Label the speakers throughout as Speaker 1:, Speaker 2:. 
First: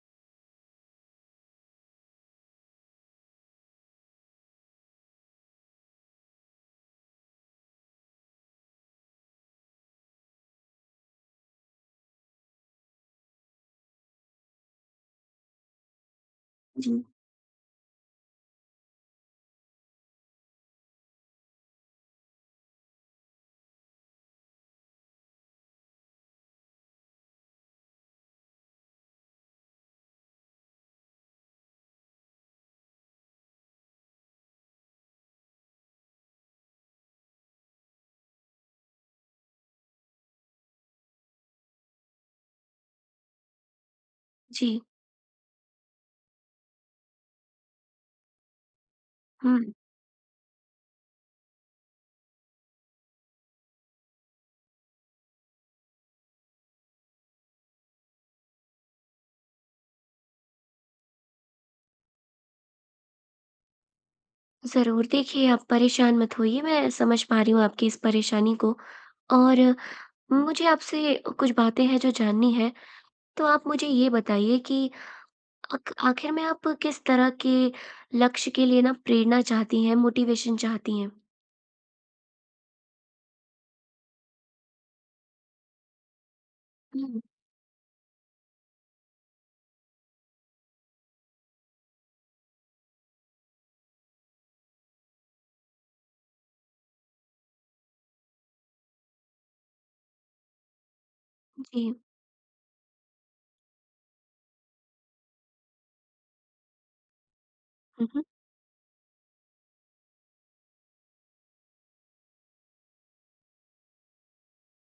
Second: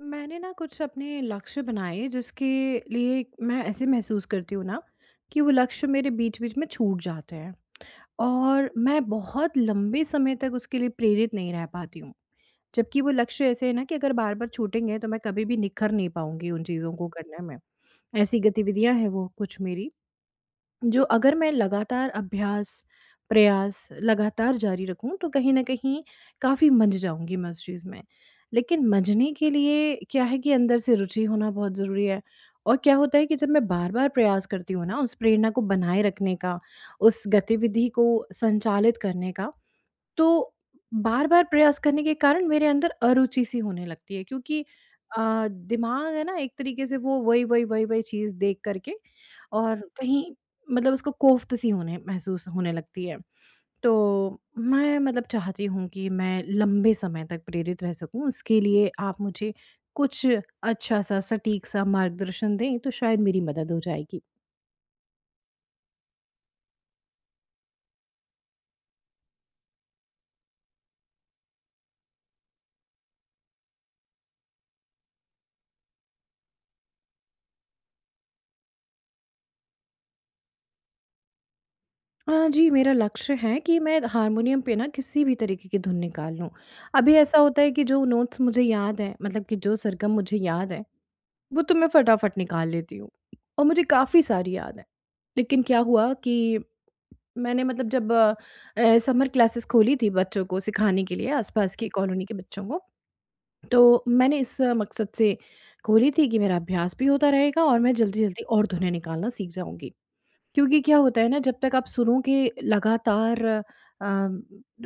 Speaker 1: मैंने ना कुछ अपने लक्ष्य बनाए जिसके लिए मैं ऐसे महसूस करती हूँ ना कि वो लक्ष्य मेरे बीच बीच में छूट जाते हैं और मैं बहुत लंबे समय तक उसके लिए प्रेरित नहीं रह पाती हूँ। जबकि वो लक्ष्य ऐसे है ना कि अगर बार बार छूटेंगे तो मैं कभी भी निखर नहीं पाऊंगी उन चीज़ों
Speaker 2: जी।
Speaker 1: को करने में। ऐसी गतिविधियां हैं वो कुछ मेरी जो अगर मैं लगातार अभ्यास, प्रयास लगातार जारी रखूँ तो कहीं न कहीं काफ़ी मंझ जाऊँगी मैं उस चीज़ में। लेकिन मंझने के लिए क्या है कि अंदर से रुचि होना बहुत ज़रूरी है। और क्या होता है कि जब मैं बार-बार प्रयास करती हूँ ना उस प्रेरणा को बनाए रखने का, उस गतिविधि को संचालित करने का, तो बार-बार प्रयास करने के कारण मेरे अंदर अरुचि सी होने लगती है। क्योंकि
Speaker 2: जी।
Speaker 1: दिमाग है ना एक तरीके से वो वही चीज़ देख कर के
Speaker 2: हुँ।
Speaker 1: और कहीं, मतलब उसको कोफ्त सी होने, महसूस होने लगती है। तो मैं, मतलब, चाहती हूँ कि मैं लंबे समय तक प्रेरित रह सकूँ, उसके लिए आप मुझे कुछ अच्छा-सा सटीक-सा मार्गदर्शन दें, तो शायद मेरी मदद हो जाएगी।
Speaker 2: ज़रूर। देखिए, आप परेशान मत होइए, मैं समझ पा रही हूँ आपकी इस परेशानी को और मुझे आपसे कुछ बातें हैं जो जाननी हैं। तो आप मुझे ये बताइए कि आख आखिर में आप किस तरह के लक्ष्य के लिए ना प्रेरणा चाहती हैं, मोटिवेशन चाहती हैं?
Speaker 1: हाँ जी, मेरा लक्ष्य है कि मैं हारमोनियम पे ना किसी भी तरीके की धुन निकाल लूँ। अभी
Speaker 2: हुँ।
Speaker 1: ऐसा होता है कि जो नोट्स मुझे याद हैं, मतलब कि जो सरगम मुझे याद है, वो तो मैं फटाफट निकाल लेती हूँ और मुझे काफ़ी सारी याद हैं। लेकिन क्या हुआ कि मैंने, मतलब, जब समर क्लासेस खोली थी बच्चों को सिखाने के लिए, आसपास
Speaker 2: जी।
Speaker 1: की कॉलोनी के बच्चों को, तो मैंने इस मकसद से खोली थी कि मेरा अभ्यास भी होता रहेगा और मैं
Speaker 2: हुँ, हुँ।
Speaker 1: जल्दी-जल्दी और धुनें निकालना सीख जाऊँगी। क्योंकि क्या होता है ना, जब तक आप सुरों के लगातार, अ,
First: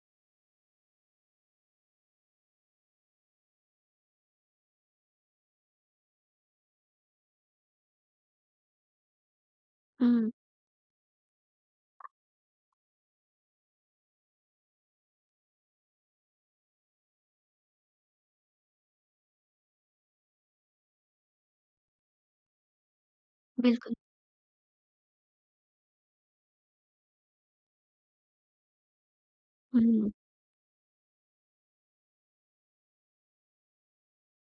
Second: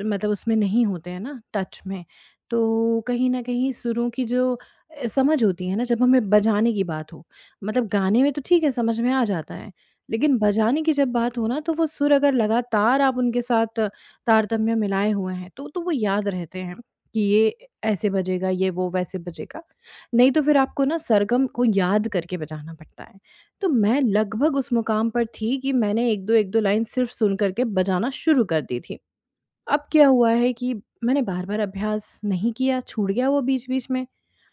Speaker 1: मतलब उसमें नहीं होते हैं ना, टच में, तो कहीं न कहीं सुरों की जो समझ होती है ना, जब हमें बजाने की बात हो, मतलब गाने में तो ठीक है, समझ में आ जाता है।
Speaker 2: हुँ,
Speaker 1: लेकिन बजाने की जब बात हो ना, तो वो सुर अगर लगातार आप उनके साथ तारतम्य मिलाए हुए हैं, तो वो याद रहते हैं कि ये ऐसे बजेगा, ये वो वैसे बजेगा। नहीं तो फिर आपको ना सरगम को याद करके बजाना पड़ता है। तो
Speaker 2: बिल्कुल।
Speaker 1: मैं लगभग उस मुकाम पर थी कि मैंने 1-2 लाइन सिर्फ़ सुन कर के बजाना शुरू कर दी थी। अब क्या
Speaker 2: हुँ,
Speaker 1: हुआ है कि मैंने बार-बार अभ्यास नहीं किया, छूट गया वो बीच-बीच में,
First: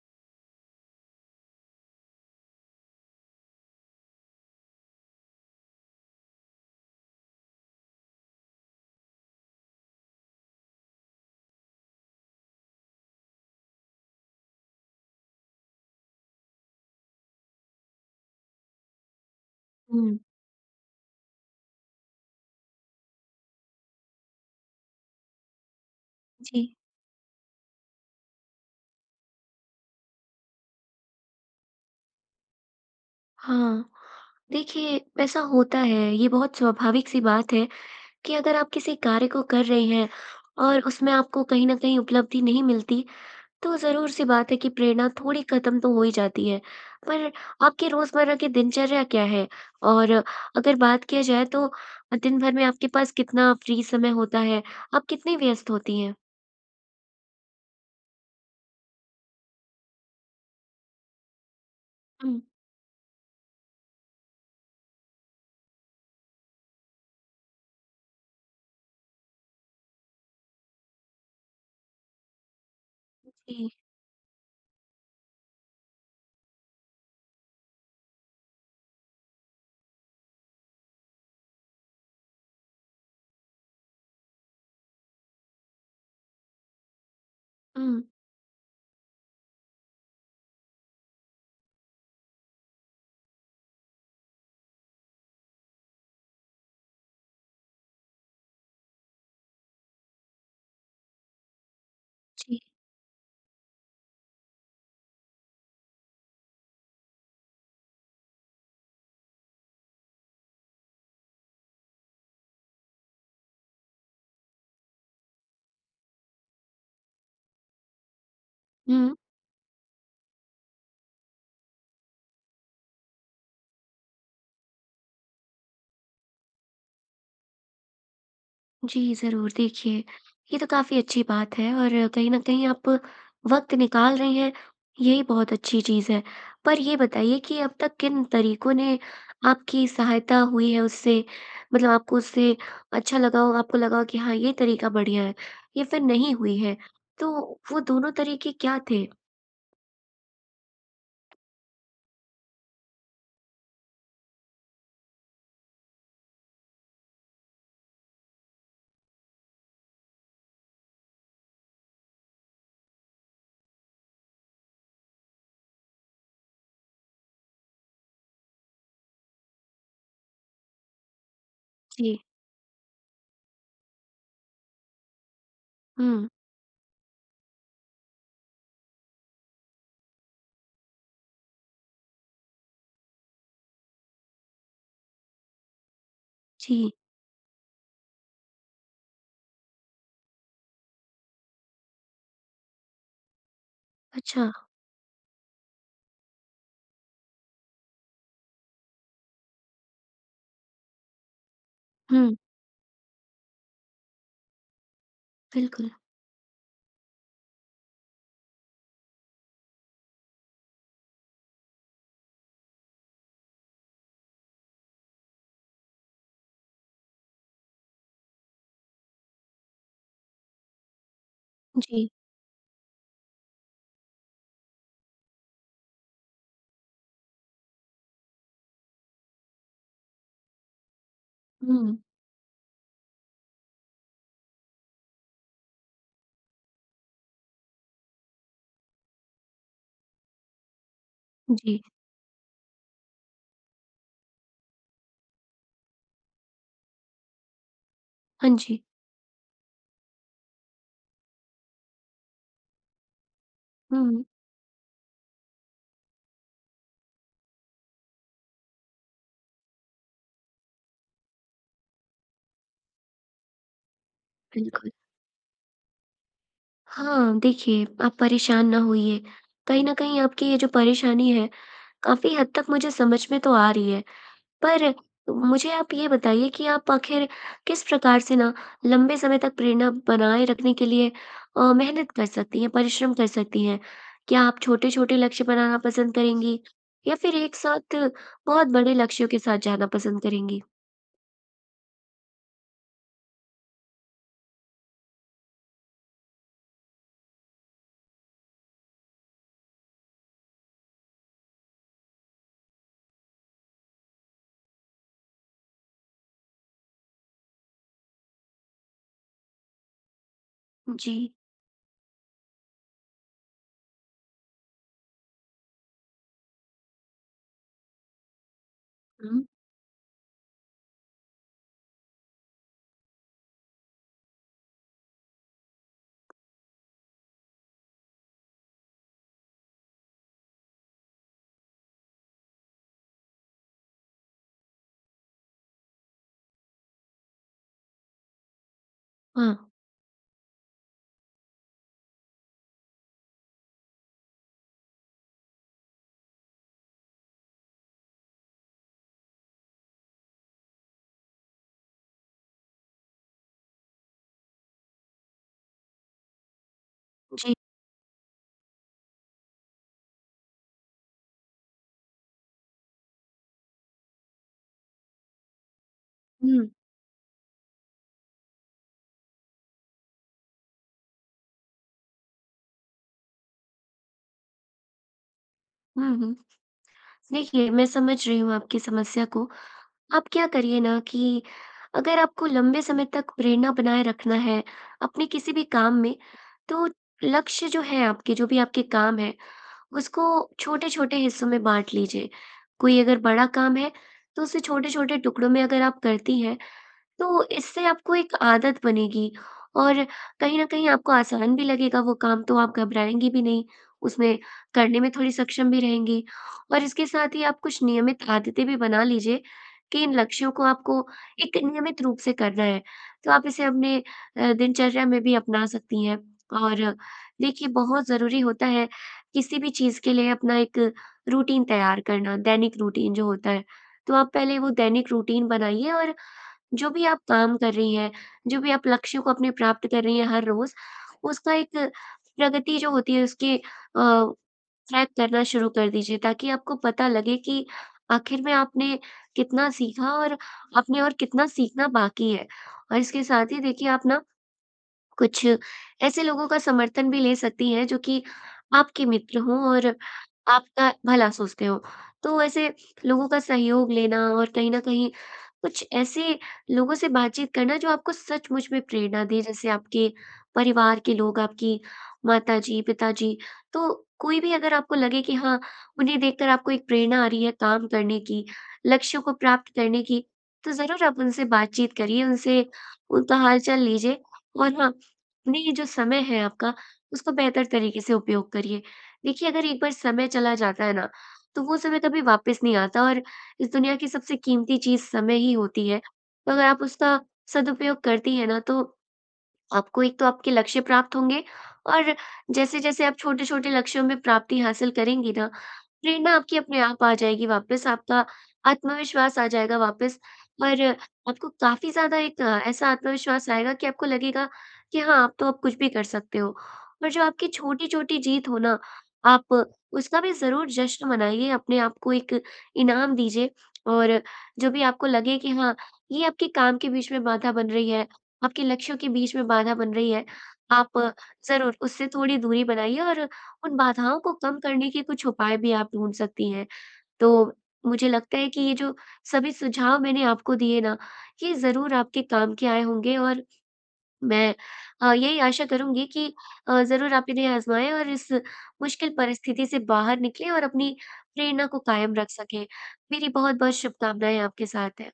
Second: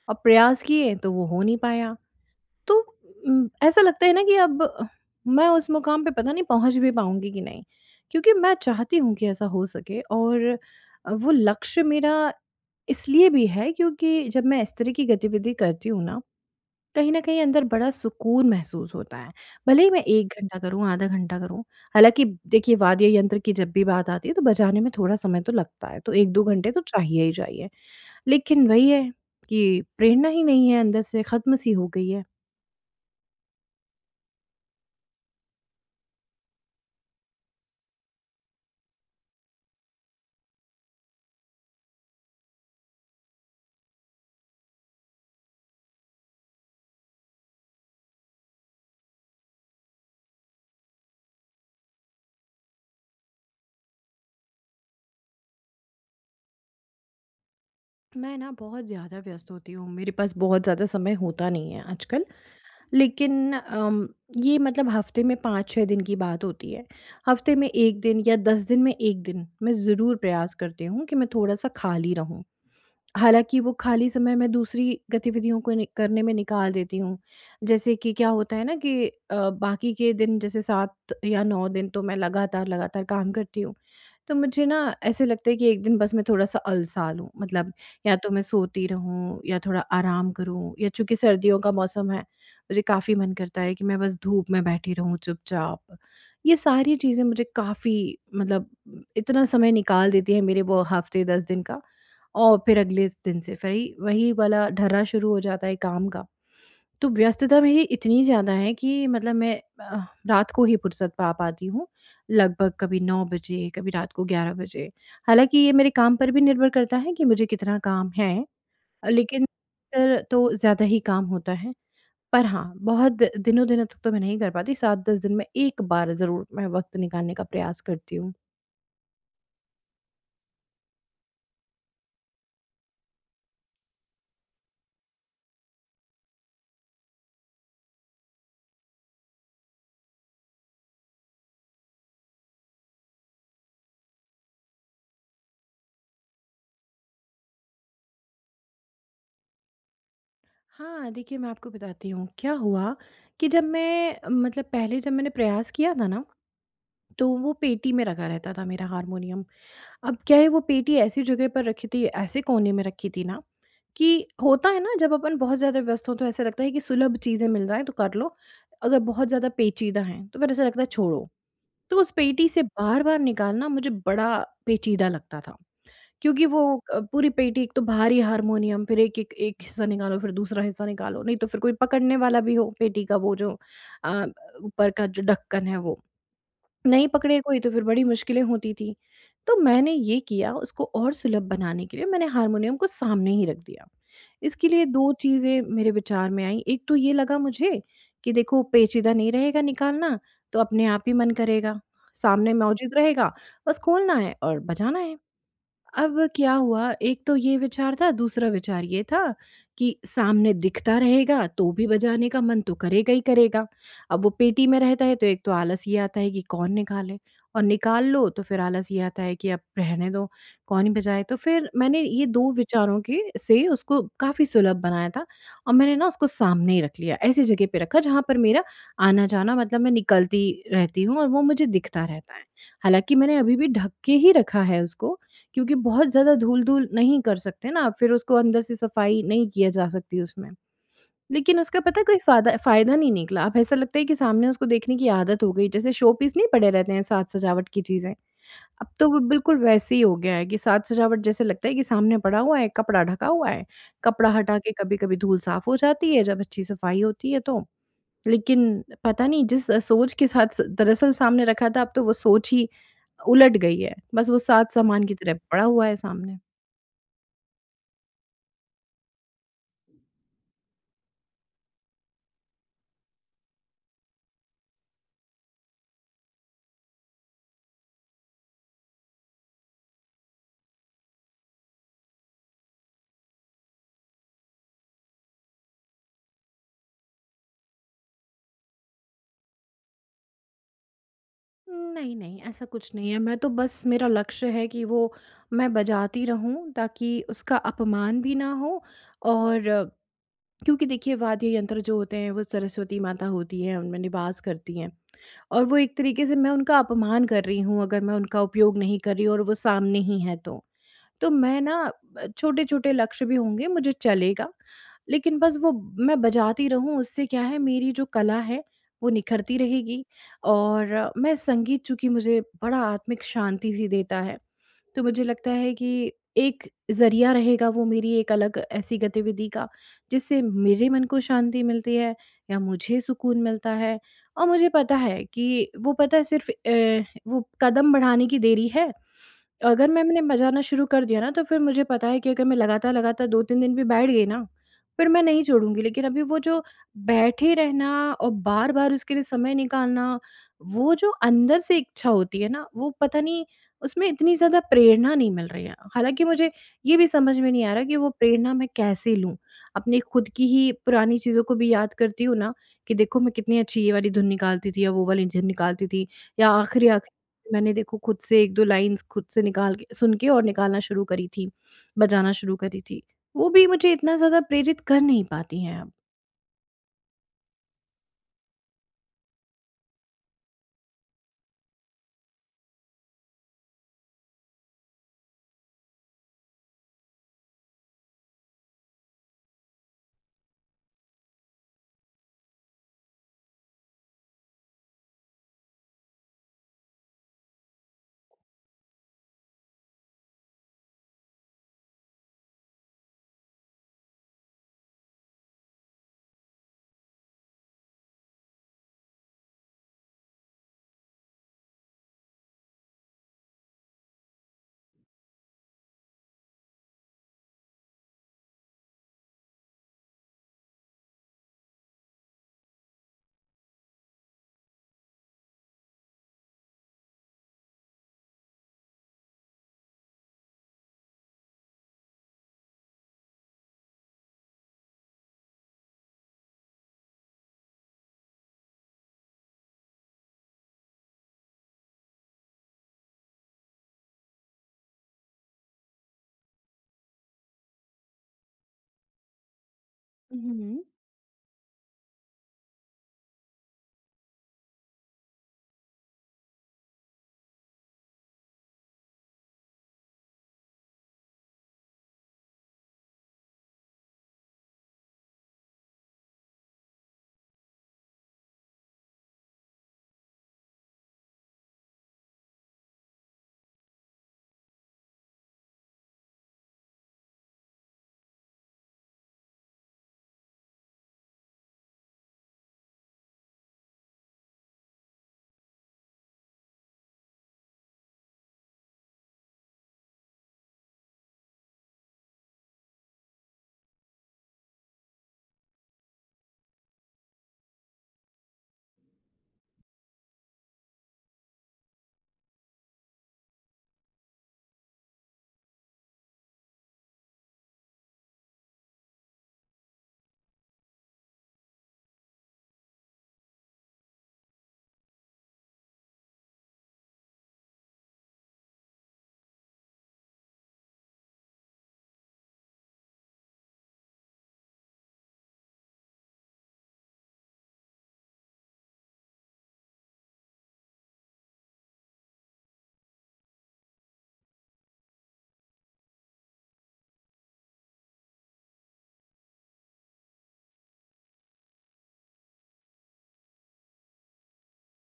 Speaker 1: और प्रयास किए तो वो हो नहीं पाया। तो ऐसा लगता है ना कि अब मैं उस मुकाम पे पता नहीं पहुँच भी पाऊँगी कि नहीं? क्योंकि मैं चाहती हूँ कि ऐसा हो सके, और वो लक्ष्य मेरा इसलिए भी है क्योंकि जब मैं इस तरह की गतिविधि करती हूँ ना, कहीं न कहीं अंदर बड़ा सुकून महसूस होता है। भले ही मैं
Speaker 2: हुँ।
Speaker 1: 1 घंटा करूँ, आधा घंटा करूँ, हालाँकि देखिए, वाद्य यंत्र की जब भी बात आती है तो बजाने में थोड़ा समय तो लगता है, तो 1-2 घंटे
Speaker 2: जी।
Speaker 1: तो चाहिए ही चाहिए। लेकिन वही है कि प्रेरणा ही नहीं है अंदर से, ख़त्म सी हो गई है।
Speaker 2: हाँ। देखिए, ऐसा होता है, ये बहुत स्वाभाविक-सी बात है कि अगर आप किसी कार्य को कर रहे हैं और उसमें आपको कहीं न कहीं उपलब्धि नहीं मिलती, तो ज़रूर-सी बात है कि प्रेरणा थोड़ी खत्म तो हो ही जाती है। पर आपकी रोज़मर्रा की दिनचर्या क्या है? और अगर बात किया जाए तो दिन भर में आपके पास कितना फ्री समय होता है? आप कितनी व्यस्त होती हैं?
Speaker 1: मैं ना बहुत ज़्यादा व्यस्त होती हूँ, मेरे पास बहुत ज़्यादा समय होता नहीं है आजकल।
Speaker 2: हुँ।
Speaker 1: लेकिन ये, मतलब, हफ़्ते में 5-6 दिन की बात होती है। हफ़्ते में 1 दिन या 10 दिन में 1 दिन मैं ज़रूर प्रयास करती हूँ कि मैं थोड़ा-सा खाली रहूँ। हालाँकि
Speaker 2: जी।
Speaker 1: वो खाली समय मैं दूसरी गतिविधियों को नि करने में निकाल देती हूँ। जैसे कि क्या होता है ना कि बाकी के दिन, जैसे 7 या 9 दिन, तो मैं लगातार-लगातार काम करती हूँ। तो मुझे ना ऐसे लगता है कि एक दिन बस मैं थोड़ा-सा अलसा लूँ, मतलब
Speaker 2: हुँ,
Speaker 1: या तो मैं सोती रहूँ या थोड़ा आराम करूँ, या चूँकि सर्दियों का मौसम है, मुझे काफ़ी मन करता है कि मैं बस धूप में बैठी रहूँ चुपचाप। ये सारी चीज़ें मुझे काफ़ी, मतलब, इतना समय निकाल देती है मेरे वो हफ़्ते 10 दिन का। और
Speaker 2: जी।
Speaker 1: फिर अगले दिन से फिर ही वही वाला ढर्रा शुरू हो जाता है काम का। तो व्यस्तता मेरी इतनी ज़्यादा है कि, मतलब, मैं रात को ही फुर्सत पा पाती हूँ, लगभग कभी 9 बजे, कभी रात को 11 बजे। हालाँकि ये मेरे काम पर भी निर्भर करता है कि मुझे कितना काम है।
Speaker 2: हुँ।
Speaker 1: लेकिन तर तो ज़्यादा ही काम होता है। पर हाँ, बहुत दिनों-दिनों तक तो मैं नहीं कर पाती, 7-10 दिन में 1 बार ज़रूर मैं वक़्त निकालने का प्रयास करती हूँ।
Speaker 2: जी, ज़रूर। देखिए, ये तो काफ़ी अच्छी बात है और कहीं न कहीं आप वक़्त निकाल रही हैं, यही बहुत अच्छी चीज़ है। पर ये बताइए कि अब तक किन तरीकों ने आपकी सहायता हुई है उससे? मतलब आपको उससे अच्छा लगा हो, आपको लगा हो कि हाँ, ये तरीका बढ़िया है या फिर नहीं हुई है। तो वो दोनों तरीके क्या थे?
Speaker 1: हाँ, देखिए, मैं आपको बताती हूँ, क्या हुआ कि जब मैं, मतलब, पहले जब मैंने प्रयास किया था ना, तो वो पेटी में रखा रहता था मेरा हारमोनियम। अब क्या है, वो पेटी ऐसी जगह पर रखी थी, ऐसे कोने में रखी थी ना, कि होता है ना जब अपन बहुत ज़्यादा व्यस्त हों तो ऐसा लगता है कि सुलभ चीज़ें मिल जाएँ तो कर लो, अगर बहुत ज़्यादा पेचीदा हैं तो फिर ऐसा लगता है छोड़ो। तो उस
Speaker 2: जी।
Speaker 1: पेटी से बार-बार निकालना मुझे बड़ा पेचीदा लगता था।
Speaker 2: हुँ।
Speaker 1: क्योंकि वो पूरी पेटी, एक तो भारी हारमोनियम, फिर एक एक एक हिस्सा निकालो, फिर दूसरा हिस्सा निकालो, नहीं तो फिर कोई पकड़ने वाला भी हो पेटी का, वो जो अ, ऊपर का जो ढक्कन है, वो
Speaker 2: जी।
Speaker 1: नहीं पकड़े कोई, तो फिर बड़ी मुश्किलें होती थी। तो मैंने ये किया, उसको और सुलभ बनाने के लिए मैंने हारमोनियम को सामने ही रख दिया।
Speaker 2: अच्छा।
Speaker 1: इसके लिए दो चीज़ें मेरे विचार में आई। एक तो ये लगा मुझे कि देखो पेचीदा नहीं रहेगा निकालना, तो अपने आप ही मन करेगा,
Speaker 2: हुँ,
Speaker 1: सामने मौजूद रहेगा, बस खोलना है और बजाना है।
Speaker 2: बिल्कुल।
Speaker 1: अब क्या हुआ, एक तो ये विचार था, दूसरा विचार ये था कि सामने दिखता रहेगा तो भी बजाने का मन तो करेगा ही करेगा। अब वो पेटी में रहता है तो एक तो आलस ये आता है कि कौन निकाले, और निकाल लो तो फिर आलस ये आता है कि अब रहने दो, कौन ही बजाए। तो फिर मैंने
Speaker 2: जी।
Speaker 1: ये 2 विचारों के से उसको काफ़ी सुलभ बनाया था और मैंने ना उसको सामने ही रख लिया, ऐसी जगह पे रखा जहाँ पर मेरा आना-जाना, मतलब मैं निकलती रहती हूँ और वो मुझे
Speaker 2: हुँ।
Speaker 1: दिखता रहता है। हालाँकि मैंने अभी भी ढक के ही रखा है उसको, क्योंकि बहुत ज़्यादा धूल-धूल नहीं कर सकते ना, फिर उसको अंदर से सफाई नहीं किया जा सकती उसमें। लेकिन उसका
Speaker 2: जी।
Speaker 1: पता है कोई फ़ायदा फ़ायदा नहीं निकला, अब ऐसा लगता है कि सामने उसको देखने की आदत हो गई, जैसे शो पीस नहीं पड़े रहते हैं साज-सजावट की चीज़ें,
Speaker 2: हाँ जी।
Speaker 1: अब तो वो बिल्कुल वैसे ही हो गया है कि साज-सजावट जैसे लगता है कि सामने पड़ा हुआ है, कपड़ा ढका हुआ है,
Speaker 2: हुँ,
Speaker 1: कपड़ा हटा के कभी-कभी धूल साफ़ हो जाती है जब अच्छी सफाई होती है तो। लेकिन पता नहीं जिस सोच के साथ स दरअसल सामने रखा था, अब तो वो सोच ही उलट गई है, बस वो साज
Speaker 2: बिल्कुल।
Speaker 1: सामान की तरह पड़ा हुआ है सामने।
Speaker 2: हाँ, देखिए आप परेशान ना होइए। कहीं न कहीं आपकी ये जो परेशानी है, काफ़ी हद तक मुझे समझ में तो आ रही है। पर मुझे आप ये बताइए कि आप आखिर किस प्रकार से ना लंबे समय तक प्रेरणा बनाए रखने के लिए मेहनत कर सकती हैं, परिश्रम कर सकती हैं? क्या आप छोटे-छोटे लक्ष्य बनाना पसंद करेंगी? या फिर एक साथ बहुत बड़े लक्ष्यों के साथ जाना पसंद करेंगी?
Speaker 1: नहीं, नहीं, ऐसा कुछ नहीं है। मैं तो बस, मेरा लक्ष्य है कि वो मैं बजाती रहूँ ताकि उसका अपमान भी ना हो, और क्योंकि देखिए वाद्य यंत्र जो होते हैं वो सरस्वती माता होती हैं, उनमें निवास करती हैं। और वो एक तरीके से मैं उनका अपमान कर रही हूँ अगर मैं उनका उपयोग नहीं कर रही हूँ और वो सामने ही है तो।
Speaker 2: जी।
Speaker 1: तो मैं ना छोटे-छोटे लक्ष्य भी होंगे, मुझे चलेगा। लेकिन बस वो मैं बजाती रहूँ, उससे क्या है, मेरी जो कला है वो
Speaker 2: हुँ,
Speaker 1: निखरती रहेगी, और मैं, संगीत चूँकि मुझे बड़ा आत्मिक शांति भी देता है, तो मुझे लगता है कि एक ज़रिया रहेगा वो मेरी एक अलग ऐसी गतिविधि का, जिससे मेरे मन को शांति मिलती है या मुझे सुकून मिलता है। और मुझे पता है कि वो, पता है, सिर्फ़ वो कदम बढ़ाने की देरी है।
Speaker 2: हाँ,
Speaker 1: अगर मैंने बजाना शुरू कर दिया ना, तो फिर मुझे पता है कि अगर मैं लगातार-लगातार 2-3 दिन भी बैठ गई ना, फिर मैं नहीं छोड़ूँगी। लेकिन अभी वो जो बैठे रहना और बार-बार उसके लिए समय निकालना, वो जो अंदर से इच्छा होती है ना, वो पता नहीं, उसमें इतनी ज़्यादा प्रेरणा नहीं मिल रही है। हालाँकि मुझे ये भी समझ में
Speaker 2: जी।
Speaker 1: नहीं आ रहा कि वो प्रेरणा मैं कैसे लूँ? अपनी खुद की ही पुरानी चीज़ों को भी याद करती हूँ ना, कि देखो मैं कितनी अच्छी ये वाली धुन निकालती थी या वो वाली धुन निकालती थी, या
Speaker 2: हुँ,
Speaker 1: आखिरी-आखिरी मैंने, देखो, खुद से 1-2 लाइन्स खुद से निकाल के, सुन के और निकालना शुरू करी थी, बजाना शुरू करी थी। वो भी मुझे इतना ज़्यादा प्रेरित कर नहीं पाती हैं अब।
Speaker 2: हुँ, हुँ। देखिए, मैं समझ रही हूँ आपकी समस्या को। आप क्या करिए ना कि अगर आपको लंबे समय तक प्रेरणा बनाए रखना है अपने किसी भी काम में, तो लक्ष्य जो है आपके जो भी आपके काम हैं, उसको छोटे-छोटे हिस्सों में बाँट लीजिए। कोई अगर बड़ा काम है, तो उसे छोटे-छोटे टुकड़ों में अगर आप करती हैं, तो इससे आपको एक आदत बनेगी और कहीं न कहीं आपको आसान भी लगेगा वो काम, तो आप घबराएँगी भी नहीं, उसमें करने में थोड़ी सक्षम भी रहेंगी। और इसके साथ ही आप कुछ नियमित आदतें भी बना लीजिए कि इन लक्ष्यों को आपको एक नियमित रूप से करना है। तो आप इसे अपने दिनचर्या में भी अपना सकती हैं। और देखिए, बहुत ज़रूरी होता है किसी भी चीज़ के लिए अपना एक रूटीन तैयार करना, दैनिक रूटीन जो होता है। तो आप पहले वो दैनिक रूटीन बनाइए और जो भी आप काम कर रही हैं, जो भी आप लक्ष्य को अपने प्राप्त कर रही हैं हर रोज़, उसका एक प्रगति जो होती है उसकी ट्रैक करना शुरू कर दीजिए ताकि आपको पता लगे कि आखिर में आपने कितना सीखा और आपने और कितना सीखना बाकी है। और इसके साथ ही देखिए आप ना कुछ ऐसे लोगों का समर्थन भी ले सकती हैं जो कि आपके मित्र हों और
Speaker 1: हुँ।
Speaker 2: आपका भला सोचते हों। तो ऐसे लोगों का सहयोग लेना और कहीं न कहीं कुछ ऐसे लोगों से बातचीत करना जो आपको सचमुच में प्रेरणा दें, जैसे आपके परिवार के लोग, आपकी माताजी, पिताजी। तो कोई भी अगर आपको लगे कि हाँ, उन्हें देखकर आपको एक प्रेरणा आ रही है काम करने की, लक्ष्यों को प्राप्त करने की, तो ज़रूर आप उनसे बातचीत करिए, उनसे उनका हाल-चाल लीजिए और हाँ, अपने ये जो समय है आपका, उसको बेहतर तरीके से उपयोग करिए। देखिए, अगर एक बार समय चला जाता है ना, तो वो समय कभी वापस नहीं आता और इस दुनिया की सबसे कीमती चीज़ समय ही होती है। तो अगर आप उसका सदुपयोग करती हैं ना, तो आपको एक तो आपके लक्ष्य प्राप्त होंगे और जैसे-जैसे आप छोटे-छोटे लक्ष्यों में प्राप्ति हासिल करेंगी ना, प्रेरणा आपकी अपने आप आ जाएगी वापस, आपका आत्मविश्वास आ जाएगा वापस और आपको काफ़ी ज़्यादा एक ऐसा आत्मविश्वास आएगा कि आपको लगेगा कि हाँ, आप तो अब कुछ भी कर सकते हो। और जो आपकी छोटी-छोटी जीत हो ना, आप उसका भी ज़रूर जश्न मनाइए, अपने आप को एक इनाम दीजिए और जो भी आपको लगे कि हाँ, ये आपके काम के बीच में बाधा बन रही है, आपके लक्ष्यों के बीच में बाधा बन रही है, आप ज़रूर उससे थोड़ी दूरी बनाइए और उन बाधाओं को कम करने के कुछ उपाय भी आप ढूँढ सकती हैं। तो मुझे लगता है कि ये जो सभी सुझाव मैंने आपको दिए ना, ये ज़रूर आपके काम के आए होंगे और मैं यही आशा करूँगी कि ज़रूर आप इन्हें आज़माएँ और इस मुश्किल परिस्थिति से बाहर निकलें और अपनी प्रेरणा को कायम रख सकें। मेरी बहुत-बहुत शुभकामनाएँ आपके साथ हैं।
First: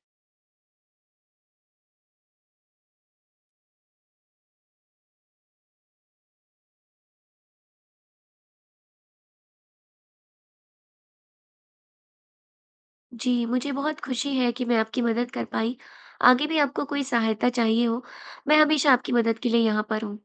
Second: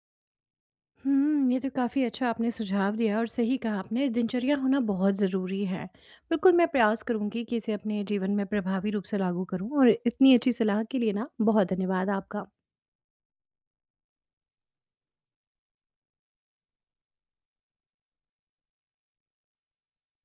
Speaker 1: हुँ, ये तो काफ़ी अच्छा आपने सुझाव दिया और सही कहा आपने, दिनचर्या होना बहुत ज़रूरी है। बिल्कुल, मैं प्रयास करूँगी कि इसे अपने जीवन में प्रभावी रूप से लागू करूँ, और इतनी अच्छी सलाह के लिए ना, बहुत धन्यवाद आपका।
Speaker 2: जी, मुझे बहुत खुशी है कि मैं आपकी मदद कर पाई। आगे भी आपको कोई सहायता चाहिए हो, मैं हमेशा आपकी मदद के लिए यहाँ पर हूँ।